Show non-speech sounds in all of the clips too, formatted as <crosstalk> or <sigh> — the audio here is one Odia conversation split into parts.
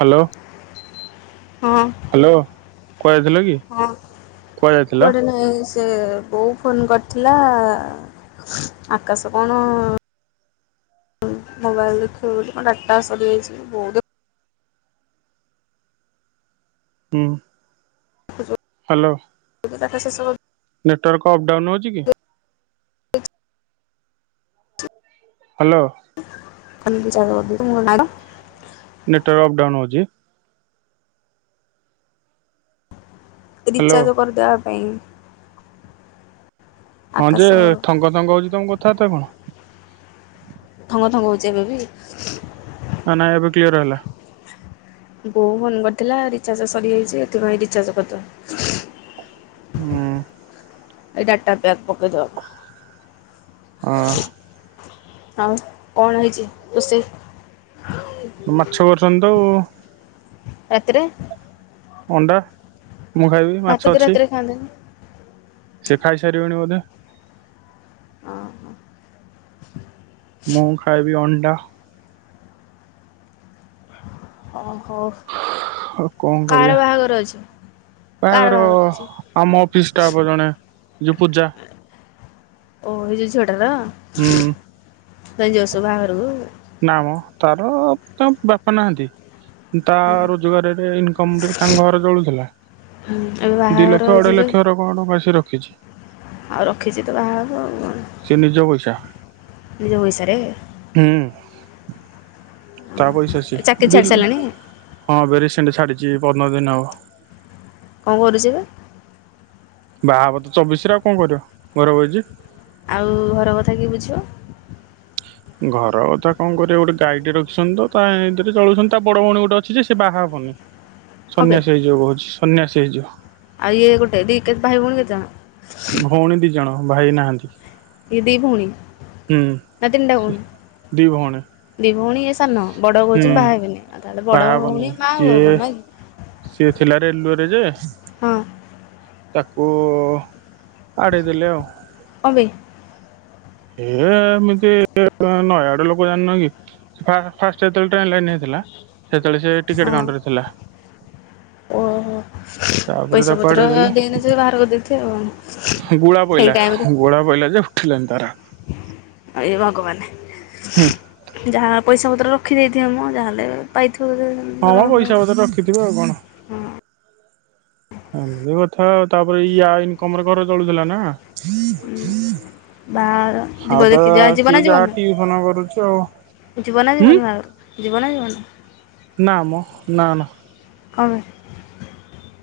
ହ୍ୟାଲୋ। ହଁ ହ୍ୟାଲୋ କୁଆଡ଼େ ଥିଲ କି? କୁଆଡ଼େ ଯାଇଥିଲ? ସେ ବୋଉ ଫୋନ୍ କରିଥିଲା ଆକାଶ କଣ ମୋବାଇଲ ଦେଖିବ ବୋଲି କଣ ଡାଟା ସରିଯାଇଛି। ବୋଉ ଦେ ହୁଁ ଦେଖୁଛି ହ୍ୟାଲୋ। <unintelligible> ଡାଟା ଶେଷ ହଉ ନେଟୱାର୍କ କ ଅପ୍ ଡାଉନ୍ ହଉଛି କି? ହ୍ୟାଲୋ। <unintelligible> ନେଟୱର୍କ ଅପ୍ ଡାଉନ ହଉଛି। ହ୍ୟାଲୋ ରିଚାର୍ଜ କରିଦେବା ପାଇଁ। ହଁ ଆକାଶ ଯେ ଥଙ୍ଗ ଥଙ୍ଗ ହଉଛି ତମ କଥାବାର୍ତ୍ତା କଣ? ଥଙ୍ଗ ଥଙ୍ଗ ହଉଛି ଏବେ ବି। ହଁ ନାଇଁ ଏବେ କ୍ଲିୟର ହେଲା। ବୋଉ ଫୋନ୍ କରିଥିଲା ରିଚାର୍ଜ ସରିଯାଇଛି ଏଥିପାଇଁ ରିଚାର୍ଜ କରିଦବୁ। ହୁଁ। ଏଇ ଡାଟା ପେକ ପକେଇ ଅ ଦେବା ଆଉ କଣ ହେଇଛି ରୋଷେଇ? ତ ମାଛ କରିଛନ୍ତି ତ ଆଉ। ରାତିରେ ଅଣ୍ଡା, ମୁଁ ଖାଇବିନି ଭାତ ମାଛ ତ ଅଛି। ରାତିରେ ଖାଆନ୍ତିନି ସେ ଖାଇସାରିବେଣି ବୋଧେ। ଓହୋ ମୁଁ ଖାଇବି ଅଣ୍ଡା। ଓହୋ। ଆଉ କଣ କାର କରିବା ବାହାଘର ଅଛି? ବାହାଘର, ଆମ ଅଫିସ ଷ୍ଟାପ ର ଜଣେ ଯଉ ପୂଜା ଓ ଏଇ ଯ ଝିଅ ଟାର ହୁଁ। <unintelligible> ବାହାଘରକୁ। ନାମ ତାର ତା ବାପା ନାହାନ୍ତି। ତା ହୁଁ ରୋଜଗାରରେ ଇନକମ ରେ ତାଙ୍କ ଘର ଚଳୁଥିଲା। ହୁଁ ଏବେ ଦି ବାହାଘର ଲକ୍ଷ ହେଇଛି ଅଢେଇ ଯୋଉ ଲକ୍ଷ ର କଣ <unintelligible> ରଖିଛି। ଆଉ ରଖିଛି ତ ବାହାହବ ଆଉ କଣ। ସେ ନିଜ ପଇସା। ନିଜ ପଇସାରେ ହୁଁ। ତା ପଇସା ସିଏ। ଚାକିରି ଛାଡ଼ି ଦିଲୁ ସାରିଲାଣି ହଁ, ଏବେ ରିସେଣ୍ଟ ଛାଡିଛି ପନ୍ଦର ଦିନ ହବ। କଣ କରୁଛି ଏବେ? ବାହାହବ ତ ଚବିଶ ରେ, ଆଉ କଣ କରିବ? ଘରେ ବଇଚି। ଆଉ ଘର କଥା କିଏ ବୁଝିବ? ଘର କଥା କଣ କରିବା, ଗୋଟେ ଗାଇଟେ ରଖିଛନ୍ତି ତ, ତା ଏଇଁଥିରେ ଚଳଉଛନ୍ତି। ତା ବଡ଼ ଭଉଣୀ ଗୋଟେ ଅଛି ଯେ, ସେ ବାହା ହବନି। ହଁ। ସନ୍ନ୍ୟାସୀ ହେଇଯିବ କହୁଛି। ସନ୍ନ୍ୟାସୀ ହେଇ ଯିଅ। ଆଉ, ଗୋଟେ ଦେଇ କେତ୍ ଭାଇ ଭଉଣୀ କେତେ ଜଣ? ଭଉଣୀ ଦି ଜଣ, ଭାଇ ନାହାଁନ୍ତି। ଇଏ ଦି ଭଉଣୀ! ନା ତିନ୍ ଟା ଦି ଭଉଣୀ। ଭଉଣୀ ଦି ଭଉଣୀ ଇଏ ସାନ, ବଡ କହୁଛି, ହୁଁ ମୁଁ ବାହା ହେବନି। ଆଉ ତା, ହେଲେ ବାହା ବଡ ହବନି ଭଉଣୀ ମା ଆଉ ସିଏ କଣ, ନାଇକି ସିଏ ଥିଲା, ରେଲୱେୟରେ ଯେ ହଁ ତାକୁ-ଉ ଆଡ଼େଇ ଦେଲେ ଆଉ। କଣ ପେ? ଏ ହେମିତି ନୟାଗଡ ଲୋକ ଜାଣିନ କି! ଫା ଫାଷ୍ଟ ଯେତେବେଳେ ଟ୍ରେନ୍ ଲାଇନ୍ ହେଇଥିଲା, ସେତେବେଳେ ସେ ଟିକେଟ୍ ହଁ କାଉଣ୍ଟରେ ଥିଲା। ଓହୋ! ତାପରେ ପଇସା ତାକୁ ପତ୍ର ଆଡେଇ ଦେଲେ ଦେଇନ ନଥିବେ, ବାହାର କରିଦେଇଥିଏ ଆଉ। ଆଉ କଣ? ଗୁଳା ପଇଲା। ଗୋଳା ପଇଲା ଯେ ଉଠିଲାନି ତାର। ଆ ଇଏ ଭଗବାନେ ହୁଁ ଯାହା ପଇସା ପତ୍ର ରଖିଦେଇଥିବେ ମ! ଯାହାହେଲେ ପାଇଥିବ <unintelligible> ହଁ, ମଁ ପଇସା ଫରମା। ପତର୍ ରଖିଥିବି, ଆଉ କଣ? ହଁ ହଁ, ଏମିତି କଥା ଆଉ। ତା'ପରେ ୟା ଇନ୍କମ୍ ରେ ଘର ଚଳୁଥିଲା ନା! ବାହାଘର ହା, ଯିବ ତ ଦେଖି ଯା ଯିବ ନା ସିଏ ଯିବନି? ଯାହା ଟ୍ୟୁସନ କରୁଛ ଆଉ। ଯିବ ନା ହୁଁ ଯିବନି, ବାହାଘରୁ? ଯିବ ନା ଯିିବନି? ନାମ, ନା, ନା। କଣ ବେ?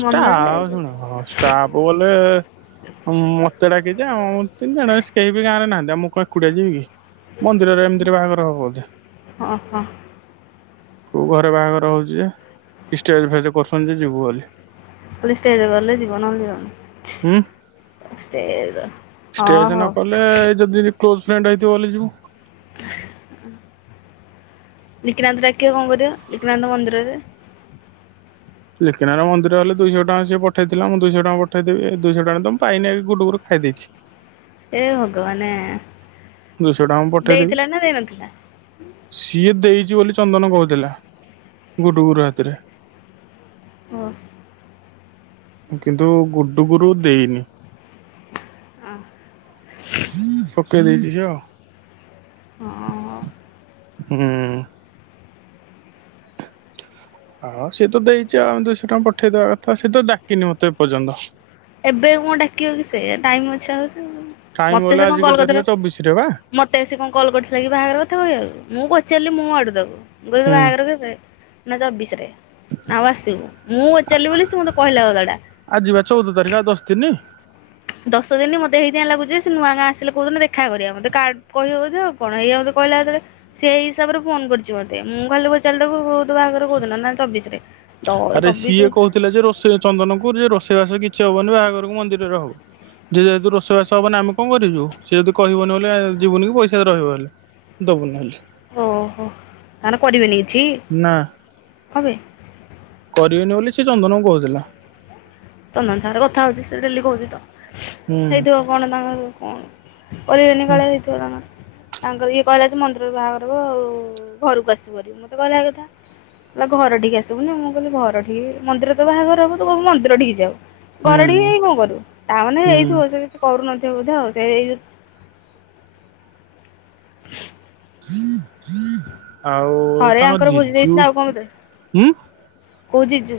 ଷ୍ଟା-ଆ ଶୁଣ ଷ୍ଟାଫ୍ ବଲେ ହଁ, ମତେ ଡାକିଚେଓଁ ତିନି ଜଣ, ସ୍ କେହି ବି ଗାଁରେ ନାହାନ୍ତି? ଆ ମୁଁ କଣ ଏକୁଟିଆ ଯିବି କି। ମନ୍ଦିରରେ ଏମିତିରେ ବାହାଘର ହବ ବଧେ! ହଁ ହଁ କୋଉ ଘରେ ବାହାଘର ହଉଛି ଯେ, ଇଷ୍ଟେଜ୍ ଫେଜ୍ କରୁଛନ୍ତି, ଯେ ଯିବୁ ବୋଲି। ଖାଲି ଷ୍ଟେଜ୍ ଗଲେ ଯିବ। ନ ହେଲେ ହୁଁ ଯିବନି। ଷ୍ଟେ ର, ଷ୍ଟେଜ ହଁ ନ ହୋ। କଲେ ଯଦି ବି କ୍ଲୋଜ୍ ଫ୍ରେଣ୍ଡ୍ ହେଇ ଥିବ, ବଲେ ଯିବୁ। ହ ଲିକିନାନ୍ତ ଡାକିବ କନ କରିବ? ଲିକିନାନ୍ତ ମନ୍ଦିରରେ ଲିକିନାର ମନ୍ଦିର ହେଲେ, ଦୁଇଶହ ଟଙ୍କା ସେ ପଠେଇଥିଲା। ମୁଁ ଦୁଇଶହ ଟଙ୍କା ପଠେଇ ଦେବି। ଏଇ ଦୁଇଶହ ଟଙ୍କା ପାଇ ମୁଁ ପାଇନି, ଗୁଡ଼ୁ ଘରୁ ଖାଇ ଦେଇଛି। ଏ ଭଗବାନେ! ଦୁଇଶହ ଟଙ୍କା ମୁଁ ପଠେଇଦେବି। ଦେଇଥିଲା ନା ଦେଇନଥିଲା? ସିଏ ଦେଇଛି ବୋଲି, ଚନ୍ଦନ କହୁଥିଲା। ଗୁଡ଼ୁ ଗୁରୁ ହାତରେ ହ। କିନ୍ତୁ ଗୁଡୁ ଗୁରୁ ଦେଇନି। ହଁ ସୁକେ ଦେଇଛି ଝିଅ? ହଁ, ହଁ। ହୁଁ। ହଁ, ସିଏ ତ ଦେଇଚି ଆଉ। ଆମେ ଦୁଇଶହ ଟଙ୍କା ପଠେଇଦବା କଥା। ସେ ତ ଡାକିନି ମତେ ଏପର୍ଯ୍ୟନ୍ତ! ଏବେ କଣ ଡାକିବ କି ସେ? ଟାଇମ୍ ଅଛି ଆହୁରି। ଟାଇମ ମତେ ଗଲା ସେ କଣ ଆଜି କଲ କେତେ ତାରିଖ କରିଥିଲା? ଚବିଶ ରେ ବା। ମୋତେ ଆସି କଣ କଲ୍ କରିଥିଲା କି ବାହାଘର କଥା କହିଆକୁ, ମୁଁ ପଚାରିଲି ମୁଁ ମୋ ଆଡୁ ତାକୁ। ଗୁରୁ। ତୋ ହୁଁ। ବାହାଘର କେବେ? ନା ଚବିଶ ରେ ଆଉ ଆସିବୁ ମୁଁ ଅଚାରିଲି ବୋଲି ସେ ମୋତେ କହିଲା <unintelligible> ଆଜି ବା ଚଉଦ ତାରିଖ ଆଉ ଦଶ ଦିନ୍। ଦଶ ଦିନି ମତେ ହେଇତି ପାଇଁ ଲାଗୁଛି ସେ ନୂଆ ଗାଁ ଆସିଲେ କୋଉଦିନ ଦେଖା କରିବ ମୋତେ କାର୍ଡ କହିବ ବୋଧେ କଣ ଏଇଆ ମତେ କହିଲା ଯେତେଳେ ସେଇ ହିସାବରେ ଫୋନ କରିଛି ମତେ ମୁଁ ଖାଲି ପଚାରିଲି ତାକୁ କୁ ତୋ ବାହାଘର କୋଉଦିନ ନା ଚବିଶ ରେ। ତ ଆରେ ସିଏ କହୁଥିଲେ ଯେ ରୋଷେଇ ଚନ୍ଦନକୁ ଯେ ରୋଷେଇବାସ କିଛି ହବନି ବାହାଘରକୁ ମନ୍ଦିରରେ ହବ। ଯେ ଯେହେତୁ ରୋଷେଇ ବାସ ହବନା ଆମେ କଣ କରିବୁ ସିଏ ଯଦି କହିବନି ବୋଲେ ଯିବୁନି କି ପଇସା ରହିବ ହେଲେ। ଦବୁ ନହଲେ। ଓହୋ ତାହେଲେ କରିବେନି କିଛି। ନା। <inaudible> କରିବେନି ବୋଲି ସେ ଚନ୍ଦନ କୁ କହୁଥିଲା। ଚନ୍ଦନ ସାଙ୍ଗରେ କଥା ହଉଛି ସେ ଡେଲି କହୁଛି ତ ହୁଁ। ହେଇଥିବ କଣ ତାଙ୍କର କଣ କରିବେନି ହୁଁ କାଳେ ହେଇଥିବ ତାଙ୍କର। ତାଙ୍କର ଇଏ କହିଲା ଯେ ମନ୍ଦିର ରୁ ବାହାଘର ହବ ଆଉ ଘରକୁ ଆସିପରିବନି ମତେ କହିଲା ଏଇ କଥା। ନା ଘର ଠିକ ଆସିବୁନି ମୁଁ କହିଲି ଘରଠିକି ମନ୍ଦିର ରେ ତ ବାହାଘର ହବ ତୁ କବୁ ମିନ୍ଦିର ଠିକି ଯି ବି ଆଉ ହୁଁ ଘରଠି ଯାଇ କଣ କରିବୁ ତା ମାନେ ହୁଁ ଏଇଥିବ ସେ କିଛି କରୁନଥିବ ବୋଧେ ଆଉ ସେ ଏଇ <inaudible> ଆଉ ଥରେ ତମ ଆଙ୍କର ବୁଝି ଜିଜୁ ଦେଇଛନ୍ତି ଆଉ କଣ ବୋଧେ ହୁଁ। କୋଉ ଜିଜୁ।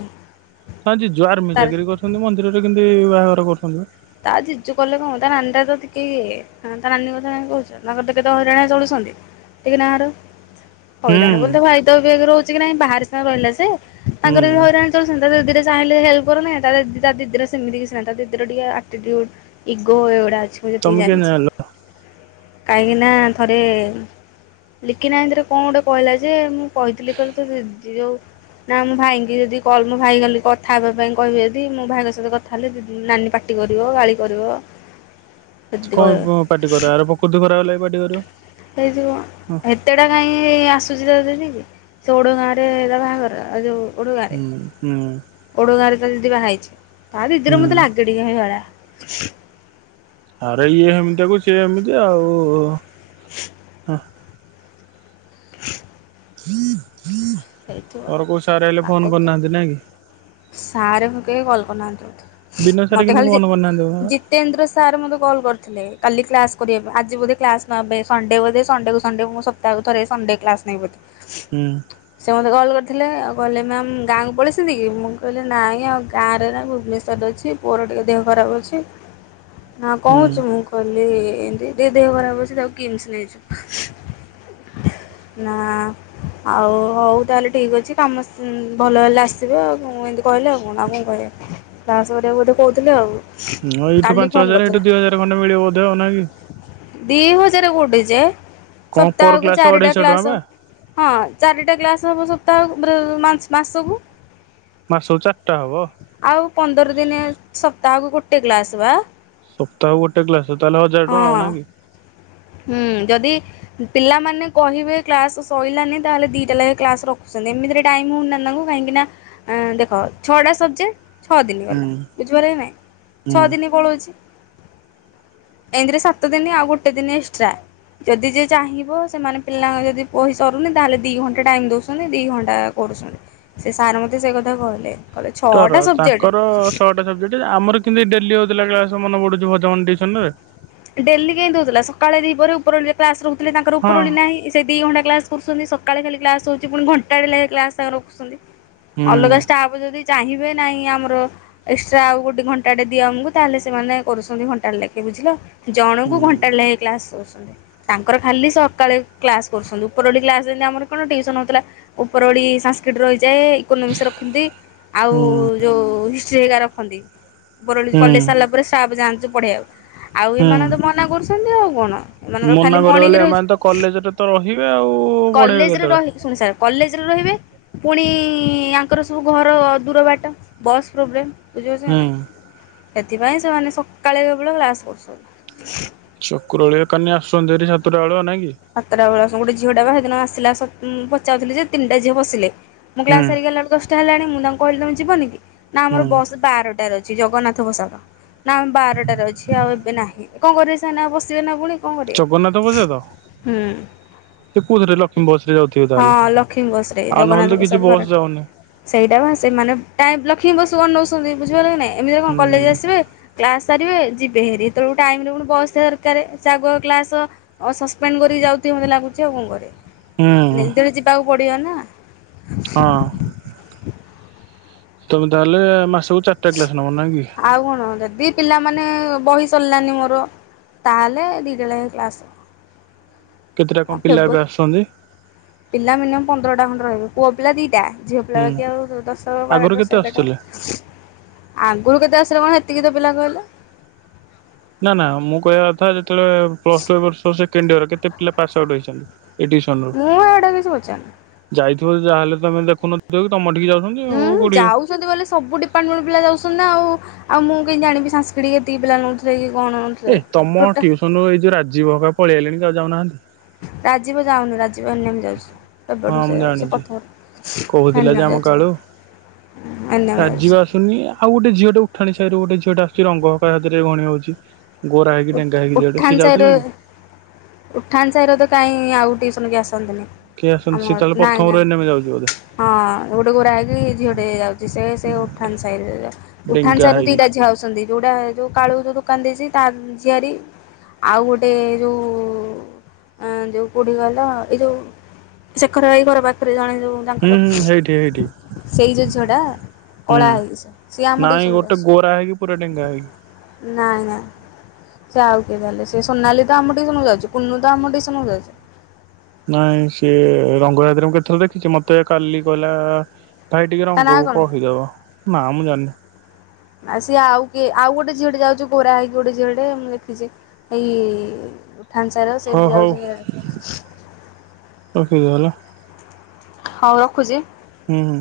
ହ ଜିଜୁ ଆର୍ମି ତାର ଚାକିରି କରିଛନ୍ତି ମନ୍ଦିରରେ କେମତି ବାହାଘର କରୁଛନ୍ତି। ତା ଜିଜୁ କଲେ କଣ ତା ନାନି ଟା ତ ଟିକେ ଇଏ ହଁ ତ ନାନୀ କଥା କାଇଁ କହୁଚୁ ତାଙ୍କର ତ କେତେ ହଇରାଣ ଚଳୁଛନ୍ତି ଟିକେ ନାଆରୁ ହୁଁ ହଇରାଣ ବୋଲି ତ ଭାଇ ତ ଏବେ ରହୁଛି କି ନାଇଁ ବାହାରେ ସି ରହିଲା ସେ ହୁଁ ତାଙ୍କର ବି ହଇରାଣ <unintelligible> ଚାହିଁଲେ ହେଲ୍ପ କରୁନା ତାର ଦି ଟା ଦିଦି ର ସେମିତି କିଛି ନାହିଁ ତା ଦିଦି ର ଟିକେ ଆଟିଚିଉଡ୍ ଇଗୋ ଏଗୁଡା ଅଛି ମୁଁ ଯେତିକି ତମେ କେମିତି ଜାନ୍ଛି। ଜାଣିଲ? କାହିଁକିନା ଥରେ ଲିକିନା ହାଥରେ କଣ ଗୋଟେ କହିଲା ଯେ ମୁଁ କହିଥିଲି କହିଲି ତୋ ଦିଦି ଯୋଉ ନା ମୋ ଭାଇଙ୍କି ଯଦି କଲ ମୋ ଭାଇ ଗଲ କଥା ହେବା ପାଇଁ କହିବୁ ଯଦି ମୋ ଭାଇଙ୍କ ସହିତ କଥା ହେଲେ ଦିଦି ନାନୀ ପାଟି ଟି କରିବ ଗାଳି କରିବ। ଏମିତି କ କହିବେ ବ ପାଟି କର ଆର ପକୃତି ଖରାପ୍ ହେଲେ ପାଟି କରିବ। ହେଇଯିବ ହଁ ହେତେଟା କାହିଁ ଆସୁଛି ତ ଦିଦି କି ସେ ଉଡ଼ ଗାଁ ରେ ତା ବାହାଘର ଆଉ ଯଉ ଓଡ ଗାଁ ରେ ହୁଁ ଓଡ ଗାଁ ରେ ତା ଦିଦି ବାହା ହେଇଛି ତା ଦିଦିର ହୁଁ ମତେ ଲାଗେ <unintelligible> ଆରେ ଇଏ ହେମ୍ତିଆକୁ ସିଏ ଏମିତି ଆଉ ହଁ <inaudible> <inaudible> ହେଇଥିବ। ତମର କୋଉ ସାର ହେଲେ ତାଙ୍କ ଫୋନ ଭିତରେ କରିନାହାନ୍ତି ନାଇଁ କି? ସାର୍ ଫ କେ କଲ କରି ନାହାନ୍ତି ମତେ। ବିନୟ ସାରେ କିନ୍ତୁ ଫୋନ କରିନାହାନ୍ତି <unintelligible> <unintelligible> ସାର୍ ମୋତେ କଲ୍ କରିଥିଲେ କାଲି କ୍ଲାସ କରିବା ପା ଆଜି ବୋଧେ କ୍ଲାସ ନେବେ ସଣ୍ଡେ ବୋଧେ ସଣ୍ଡେ କୁ ସଣ୍ଡେ ମୁଁ ସ ତାକୁ ଥରେ ଏଇ ସଣ୍ଡେ କ୍ଲାସ ନାଇଁ ବୋଧେ। ହୁଁ। ସେ ମୋତେ କଲ୍ କରିଥିଲେ ଆଉ କହିଲେ ମ୍ୟାମ୍ ଗାଁକୁ ପଳେଇଛନ୍ତି କି ମୁଁ କହିଲି ନାଇଁ ଆଉ ଗାଁରେ ନା ଭୁବନେଶ୍ୱରରେ ଅଛି। ପୁଅର ଟିକେ ଦେହ ଖରାପ ଅଛି ନା କଂ ହଉଚି ହୁଁ ମୁଁ କହିଲି ଏମତି ଟିକେ ଦେହ ଖରାପ ଅଛି ତାକୁ କିମ୍ସ ନେଇଛୁ। ନା ଆଉ ହଉ ତାହେଲେ ଠିକ ଅଛି କାମ ସ ଭଲ ହେଲେ ଆସିବେ ଆଉ କ ଏମିତି କହିଲେ ଆଉ କଣ ଆଉ କଣ କହିବେ। କ୍ଲାସ୍ କରିବାକୁ ବୋଧେ କହୁଥିଲେ ଆଉ। ହଁ ଏଇଠୁ କାଲି ପାଞ୍ଚ ଫୋନ୍ ହଜାର ହେଠୁ କରିଥିଲା ଦି ହଜାର ଖଣ୍ଡେ ମିଳିବ ବଧେ ଆଉ ନାଇ କି? ଦି ହଜାର କୋଠିଯେ କଣ ପର ସପ୍ତାହକୁ କ୍ଲାସ ଚାରିଟା ଅଢେଇଶହ ଟଙ୍କା କ୍ଲାସ। ବା ହଁ ଚାରିଟା କ୍ଲାସ ହବ। ସପ୍ତାହକୁ ମାସକୁ। ମାସକୁ ଚାରିଟା ହବ। ଆଉ ପନ୍ଦର ଦିନ ସପ୍ତାହକୁ ଗୋଟେ କ୍ଲାସ ବା। ସପ୍ତାହ ଗୋଟେ କ୍ଲାସ ତାହଲେ ହଜାର ଟଙ୍କା ହଁ ହଉନାଁ କି? ହୁଁ ଯଦି ପିଲାମାନେ କହିବେ କ୍ଲାସ ସରିଲାନି ତାହେଲେ ଦିଟା ଲେଖା କ୍ଲାସ ରଖୁଛନ୍ତି। ଏମିତି ଟାଇମ୍ ହଉନିନା ତାଙ୍କୁ କାହିଁକି ନା ଦେଖ ଛଟା ସ ଛଅ ଦିନ ହୁଁ ଗଲା। ବୁଝିପାରିଲେ ନାଇଁ ଛଅ ହୁଁ ଦିନ ପଳଉଛି। ଏଇତିରେ ସାତ ଦିନି ଆଉ ଗୁଟେ ଦିନେ ଏଷ୍ଟ୍ରା। ଯଦି ଯିଏ ଚାହିଁବ ସେମାନେ ପିଲାଙ୍କ ଯଦି ବହିସାରୁନି ତାହେଲେ ଦିଇ ଘଣ୍ଟା ଟାଇମ ଦଉଛନ୍ତି ଦି ଘଣ୍ଟା କରୁଛନ୍ତି। ସେ ସାର୍ ମତେ ସେ କଥା କହିଲେ କ ର ତାଙ୍କର ଶଅଟା ସବଜେକ୍ଟ ଆମର କେମତି ଡେଲି ହଉଥିଲା କ୍ଲାସ ମନେ ପଡୁଛି। ଭଜବନ ଟିଉସନ ରେ? ଡେଲି କେହି ଦଉଥିଲା ସକାଳେ ଦିପହରେ ଉପରବୋଳି କ୍ଲାସ ରହୁଥିଲେ ତାଙ୍କର ହଁ ଉପରଳି ନାହିଁ। ସେ ଦି ଘଣ୍ଟା କ୍ଲାସ୍ କରୁଛନ୍ତି ସକାଳେ ଖାଲି କ୍ଲାସ୍ ହେଉଛି ପୁଣି ଘଣ୍ଟାଟା କ୍ଲାସ୍ ରଖୁଛନ୍ତି। ହୁଁ ଅଲଗା ଷ୍ଟାଫ ଯଦି ଚାହିଁବେ ନାହିଁ ଆମର ଏକ୍ସଟ୍ରା ଆଉ ଗୋଟେ ଘଣ୍ଟାଟେ ଦିଆ ଆମକୁ ତାହେଲେ ସେମାନେ କରୁଛନ୍ତି ଘଣ୍ଟା ଲେଖେ ବୁଝିଲ। ଜଣଙ୍କୁ ହୁଁ ଘଣ୍ଟାଟେ ଲେଖା କ୍ଲାସ କରୁଛନ୍ତି। ତାଙ୍କର ଖାଲି ସକାଳେ କ୍ଲାସ କରୁଛନ୍ତି ଉପର ଓଳି କ୍ଲାସ ଆମର କଣ ଟୁସନ ହଉଥିଲା। ଉପର ଓଳି ସାଂସ୍କିଟି ରହିଯାଏ। ଇୋନୋମିସ ରଖନ୍ତି ଆଉ ହୁଁ ଯୋଉ ହିଷ୍ଟି ହେଇଗା ରଖନ୍ତି। ଉପର ଓଳି ହୁଁ କଲେଜ ସାରିଲା ସ୍ଟାପ ଯାଆନ୍ତି ସବୁ ପଢେଇଆକୁ ଆଉ ହୁଁ ଏମାନେ ତ ମନା କରୁଛନ୍ତି ଆଉ କଣ। ଏମାନଙ୍କର ଖାଲି ମନା କରିବ ମର୍ଣ୍ଣିଂ ଗଲେ। ରହୁଛି। ଏମାନେ ତ କଲେଜରେ ତ ରହିବେ ଆଉ ପଢେଇବେ କଲେଜରେ କେତେବେଳେ? ରହି ଶୁଣି ସାର୍ କଲେଜରେ ରହିବେ। ପୁଣି ଆଙ୍କର ସବୁ ଘର ଦୂର ବାଟ ବସ୍ ପ୍ରୋବ୍ଲେମ। ବୁଝିପାରୁଛ ହୁଁ ନାଇ ସେଥିପାଇଁ ସେମାନେ ସକାଳେ କେବଳ କ୍ଲାସ କରୁଛନ୍ତି। ଚକ୍ରବେଳିଆ କାନି ଆସୁଛନ୍ତି ହେରି ସାତଟାଳୁଆ ନାଇଁ କି? ସାତଟା ବେଳ ଗୋଟ ଝିଅ ଟା ବା ସେଦିନ ଆସା ପଚାଉଥିଲେ ଯେ ତିନିଟା ଝିଅ ବସିଲେ। ମୁଁ ହୁଁ କ୍ଲାସ୍ ସାରିଗଲା ବେଳକୁ ଦଷ୍ଟା ହେଲାଣି ମୁଁ ତାଙ୍କୁ କହିଲି ତମ ଯିବନି କି ନା ଆମର ହୁଁ ବାରଟାରେ ଅଛି। ଜଗନ୍ନାଥ ପୋଷାକ ନା ଆମେ ବାରଟାରେ ଅଛି ଆଉ ଏବେ ନାହିଁ କଣ କରିବେ ସନା ପସିବେ ନା ପୁଣି। କଣ କରିବେ ଜଗନ୍ନାଥ ବଛେ ତ ହୁଁ। ସେ କୋଉଥିରେ ଲକ୍ଷ୍ମୀ ବସ ରେ ଯାଉଥିବେ ହଁ ତାହେଲେ। ଲକ୍ଷ୍ମୀ ବସରେ ଆଉ ନହେଲେ ଜଗନ୍ନାଥ ତ କିଛି ପ୍ରସାଦ ଭର ବସ୍ ଯାଉନି ସେଇଟା ବା ସେମାନେ ଟାଇମ୍ ଲକ୍ଷ୍ମୀ ବସ୍ କୁ ଅନଉଛନ୍ତି ବୁଝିପାରିଲେ କି ନାଇଁ ଏମିତି କଣ ହୁଁ କଲେଜ ଆସିବେ। କ୍ଲାସ ସାରିବେ ଯିବେ ହେରି ଯେତେବେଳ ଟାଇମରେ ପୁଣି ବସ ଦରକାର ସେ ଆଗ କ୍ଲାସ ଅ ପେନ୍ କରି ଯାଉ ଥିବେ ମତେ ଲାଗୁଚି ଆଉ କଣ କରିବେ ନି ହୁଁ ଯେତେବେଳେ ଯିବାକୁ ପଡିବ ନା। ହଁ। ତମେ ତାହେଲେ ମାସକୁ ଚାରିଟା କ୍ଲାସ ନବ ନାଁ କି? ଆଉ କଣ ଯଦି ପିଲାମାନେ ବହି ସରିଲାନି ମୋର ତାହେଲେ ଦିଟା ଲେଖେ କ୍ଲାସ୍। କେତେଟା କଣ ପିଲା ଏବେଆସୁଛନ୍ତି। ପିଲାମାନେ ପନ୍ଦରଟା ଖଣ୍ଡେ ରହିବେ। ପୁଅ ପିଲା ଦିଟା ଝିଅ ପିଲା ହୁଁ ବାକି ଆଉ ଦସ ବାର ଆଗରୁ କେତେ ଏଗାରଟା। ଆସୁଥିଲେ? ଆଗରୁ କେତେ ଆସିଲା କଣ ସେତିକି ତ ପିଲା କହିଲ। ନା ନା ମୁଁ କହିବା କଥା ଯେତେବେଳେ ପ୍ଲସ ଟୁ ଏ ବର୍ଷ ସେକେଣ୍ଡ ୟଅର କେତେ ପିଲା ପାସ୍ ଆଉଟ୍ ହେଇଛନ୍ତି ହେଠି। ମୁଁ ହେଟା କିଛି ପଚାରିନି। ଯାଇଥିବ ଯାହା ହେଲେ ତମ ଦେୁଖନଥିବ କି ତମ ଟିକି ଯାଉଥିଲେ। ଉୁଁ ଯାଉଛନ୍ତି ବୋଇଲେ ସବୁ ଡିପାର୍ଟମେଣ୍ଟ ପିଲା ଯାଉଛନ୍ତି ନା ଆଉ। ଆଉ ମୁଁ କେମିତି ଜାଣିବି ସାଂସ୍କରିଟି ଏତିକି ପିଲା ନ ଉଥିଲେ କି କଣ? ନଉଥିଲେ ଏଇ ତମ ଟୋଟା ଟ୍ୟୁସନ ରୁ ଏଇ ଯୋଉ ରାଜୀବ ହକା ପଳେଇ ଆଲେଣି ଆଉ ଯାଉନାହାନ୍ତି। ରାଜୀବ ଯାଉନି ରାଜୀବ ଏନ୍ ଏମ୍ ଯାଉଚି। ହଁ କେବଠୁ ମୁଁ ସେ ଯାଉଚ। ସେ ଜାଣିଛି ପ୍ରଥମ ରେ କହୁଥିଲା ଏନ୍ ଯେ ଏମ୍ ଯାଉଚି ବା ଏନ୍ ଏମ୍। ରାଜିବ ଆସୁନି। ଆଉ ଗୋଟେ ଝିଅ ଟେ ଉଠାଣି ସାହିରୁ ଗୋଟେ ଝିଅ ଟେ ଆସୁଛି ରଙ୍ଗ। <unintelligible> ହରେ ଗଣି ହଉଛି। ଗୋରା ହୋଇକି ଉ ଡେଙ୍ଗା ହୋଇକି ଝିଅଟେ। ସେ ଯାଉଥିଲା କି? ଉଠାଣି ସାହିର ତ କାଇଁ ଆଉ ଟିଉସନ କେହି ଆସନ୍ତିନି? କିଏ ଆମ ଆସନ୍ତି, ସିଏ ଘର ତାହେଲେ ନାଇଁ ପ୍ରଥମରୁ ନାଇଁ ଏନ୍ ଏମ୍ ଯାଉଚି ବୋ ହଁ ଗୋଟେ ଗୋରା ହେଇକି ଝିଅଟେ ଯାଉଛି। ସେ ସେ ଉଠାନ ସାଇ ର। ଉଠାନ୍ ଡେଙ୍ଗା ସାହିରୁ ହେଇକି ଦିଟା ଝିଅ ଆଉଛନ୍ତି। ଯୋଉଟା ଯୋଉ କାଳୁ ଯୋଉ ଦୋକାନ ଦେଇଛି ତା ଝିଆରି। ଆଉ ଗୋଟେ ଯୋଉ ଆ ଯୋଉ କୋଉଠି କହିଲ? ଏଇ ଯୋଉ ଶେଖର ଭାଇ ଘର ପାଖରେ ଜଣେ ଯୋଉ ହୁଁ ତାଙ୍କର ହୁଁ ହେଇଠି ହେଇଠି ସେଇ ଯୋଉ ଝିଅଟା? ହୁଁ। କଳା ହେଇକି ସିଏ। ସିଏ ଆମ ନାଇଁ ଟିଉସନ୍ କୁ ଗୋଟେ ଗୋରା ହେଇକି ପୁରା ଡେଙ୍ଗା ହେଇକି। ଆସେ। ନାଇଁ ନାଇଁ। ସେ ଆଉ କିଏ ତାହେଲେ। ସେ ସୋନାଲି ତ ଆମ ଟ୍ୟୁସନକୁ ଯାଉଛି। କୁନୁ ତ ଆମ ଟ୍ୟୁସନକୁ ଯାଉଛି। ନାଇଁ ସିଏ ରଙ୍ଗ ସାଥିରେ ମୁଁ କେତେଥର ଦେଖିଛି। ମୋତେ କାଲି କହିଲା ଭାଇ ଟିକେ ତା ନାଁ ରଙ୍ଗକୁ କଣ? କହିଦବ। ନା ମୁଁ ଜାଣିନି। ନା ସିଏ ଆଉ କିଏ? ଆଉ ଗୋଟେ ଝିଅଟେ ଯାଉଛି ଗୋରା ହେଇକି ଗୋଟେ ଝିଅଟେ ମୁଁ ଦେଖିଛି। ଏଇ ଉଠାନ୍ ସାହି ର ସେ ହଁ ବି ହଉ ଯାଉଛି ଇଆଡେ। ରଖେ ଯ ହେଲା <unintelligible> ହଉ ରଖୁଛି। ହୁଁ ହୁଁ।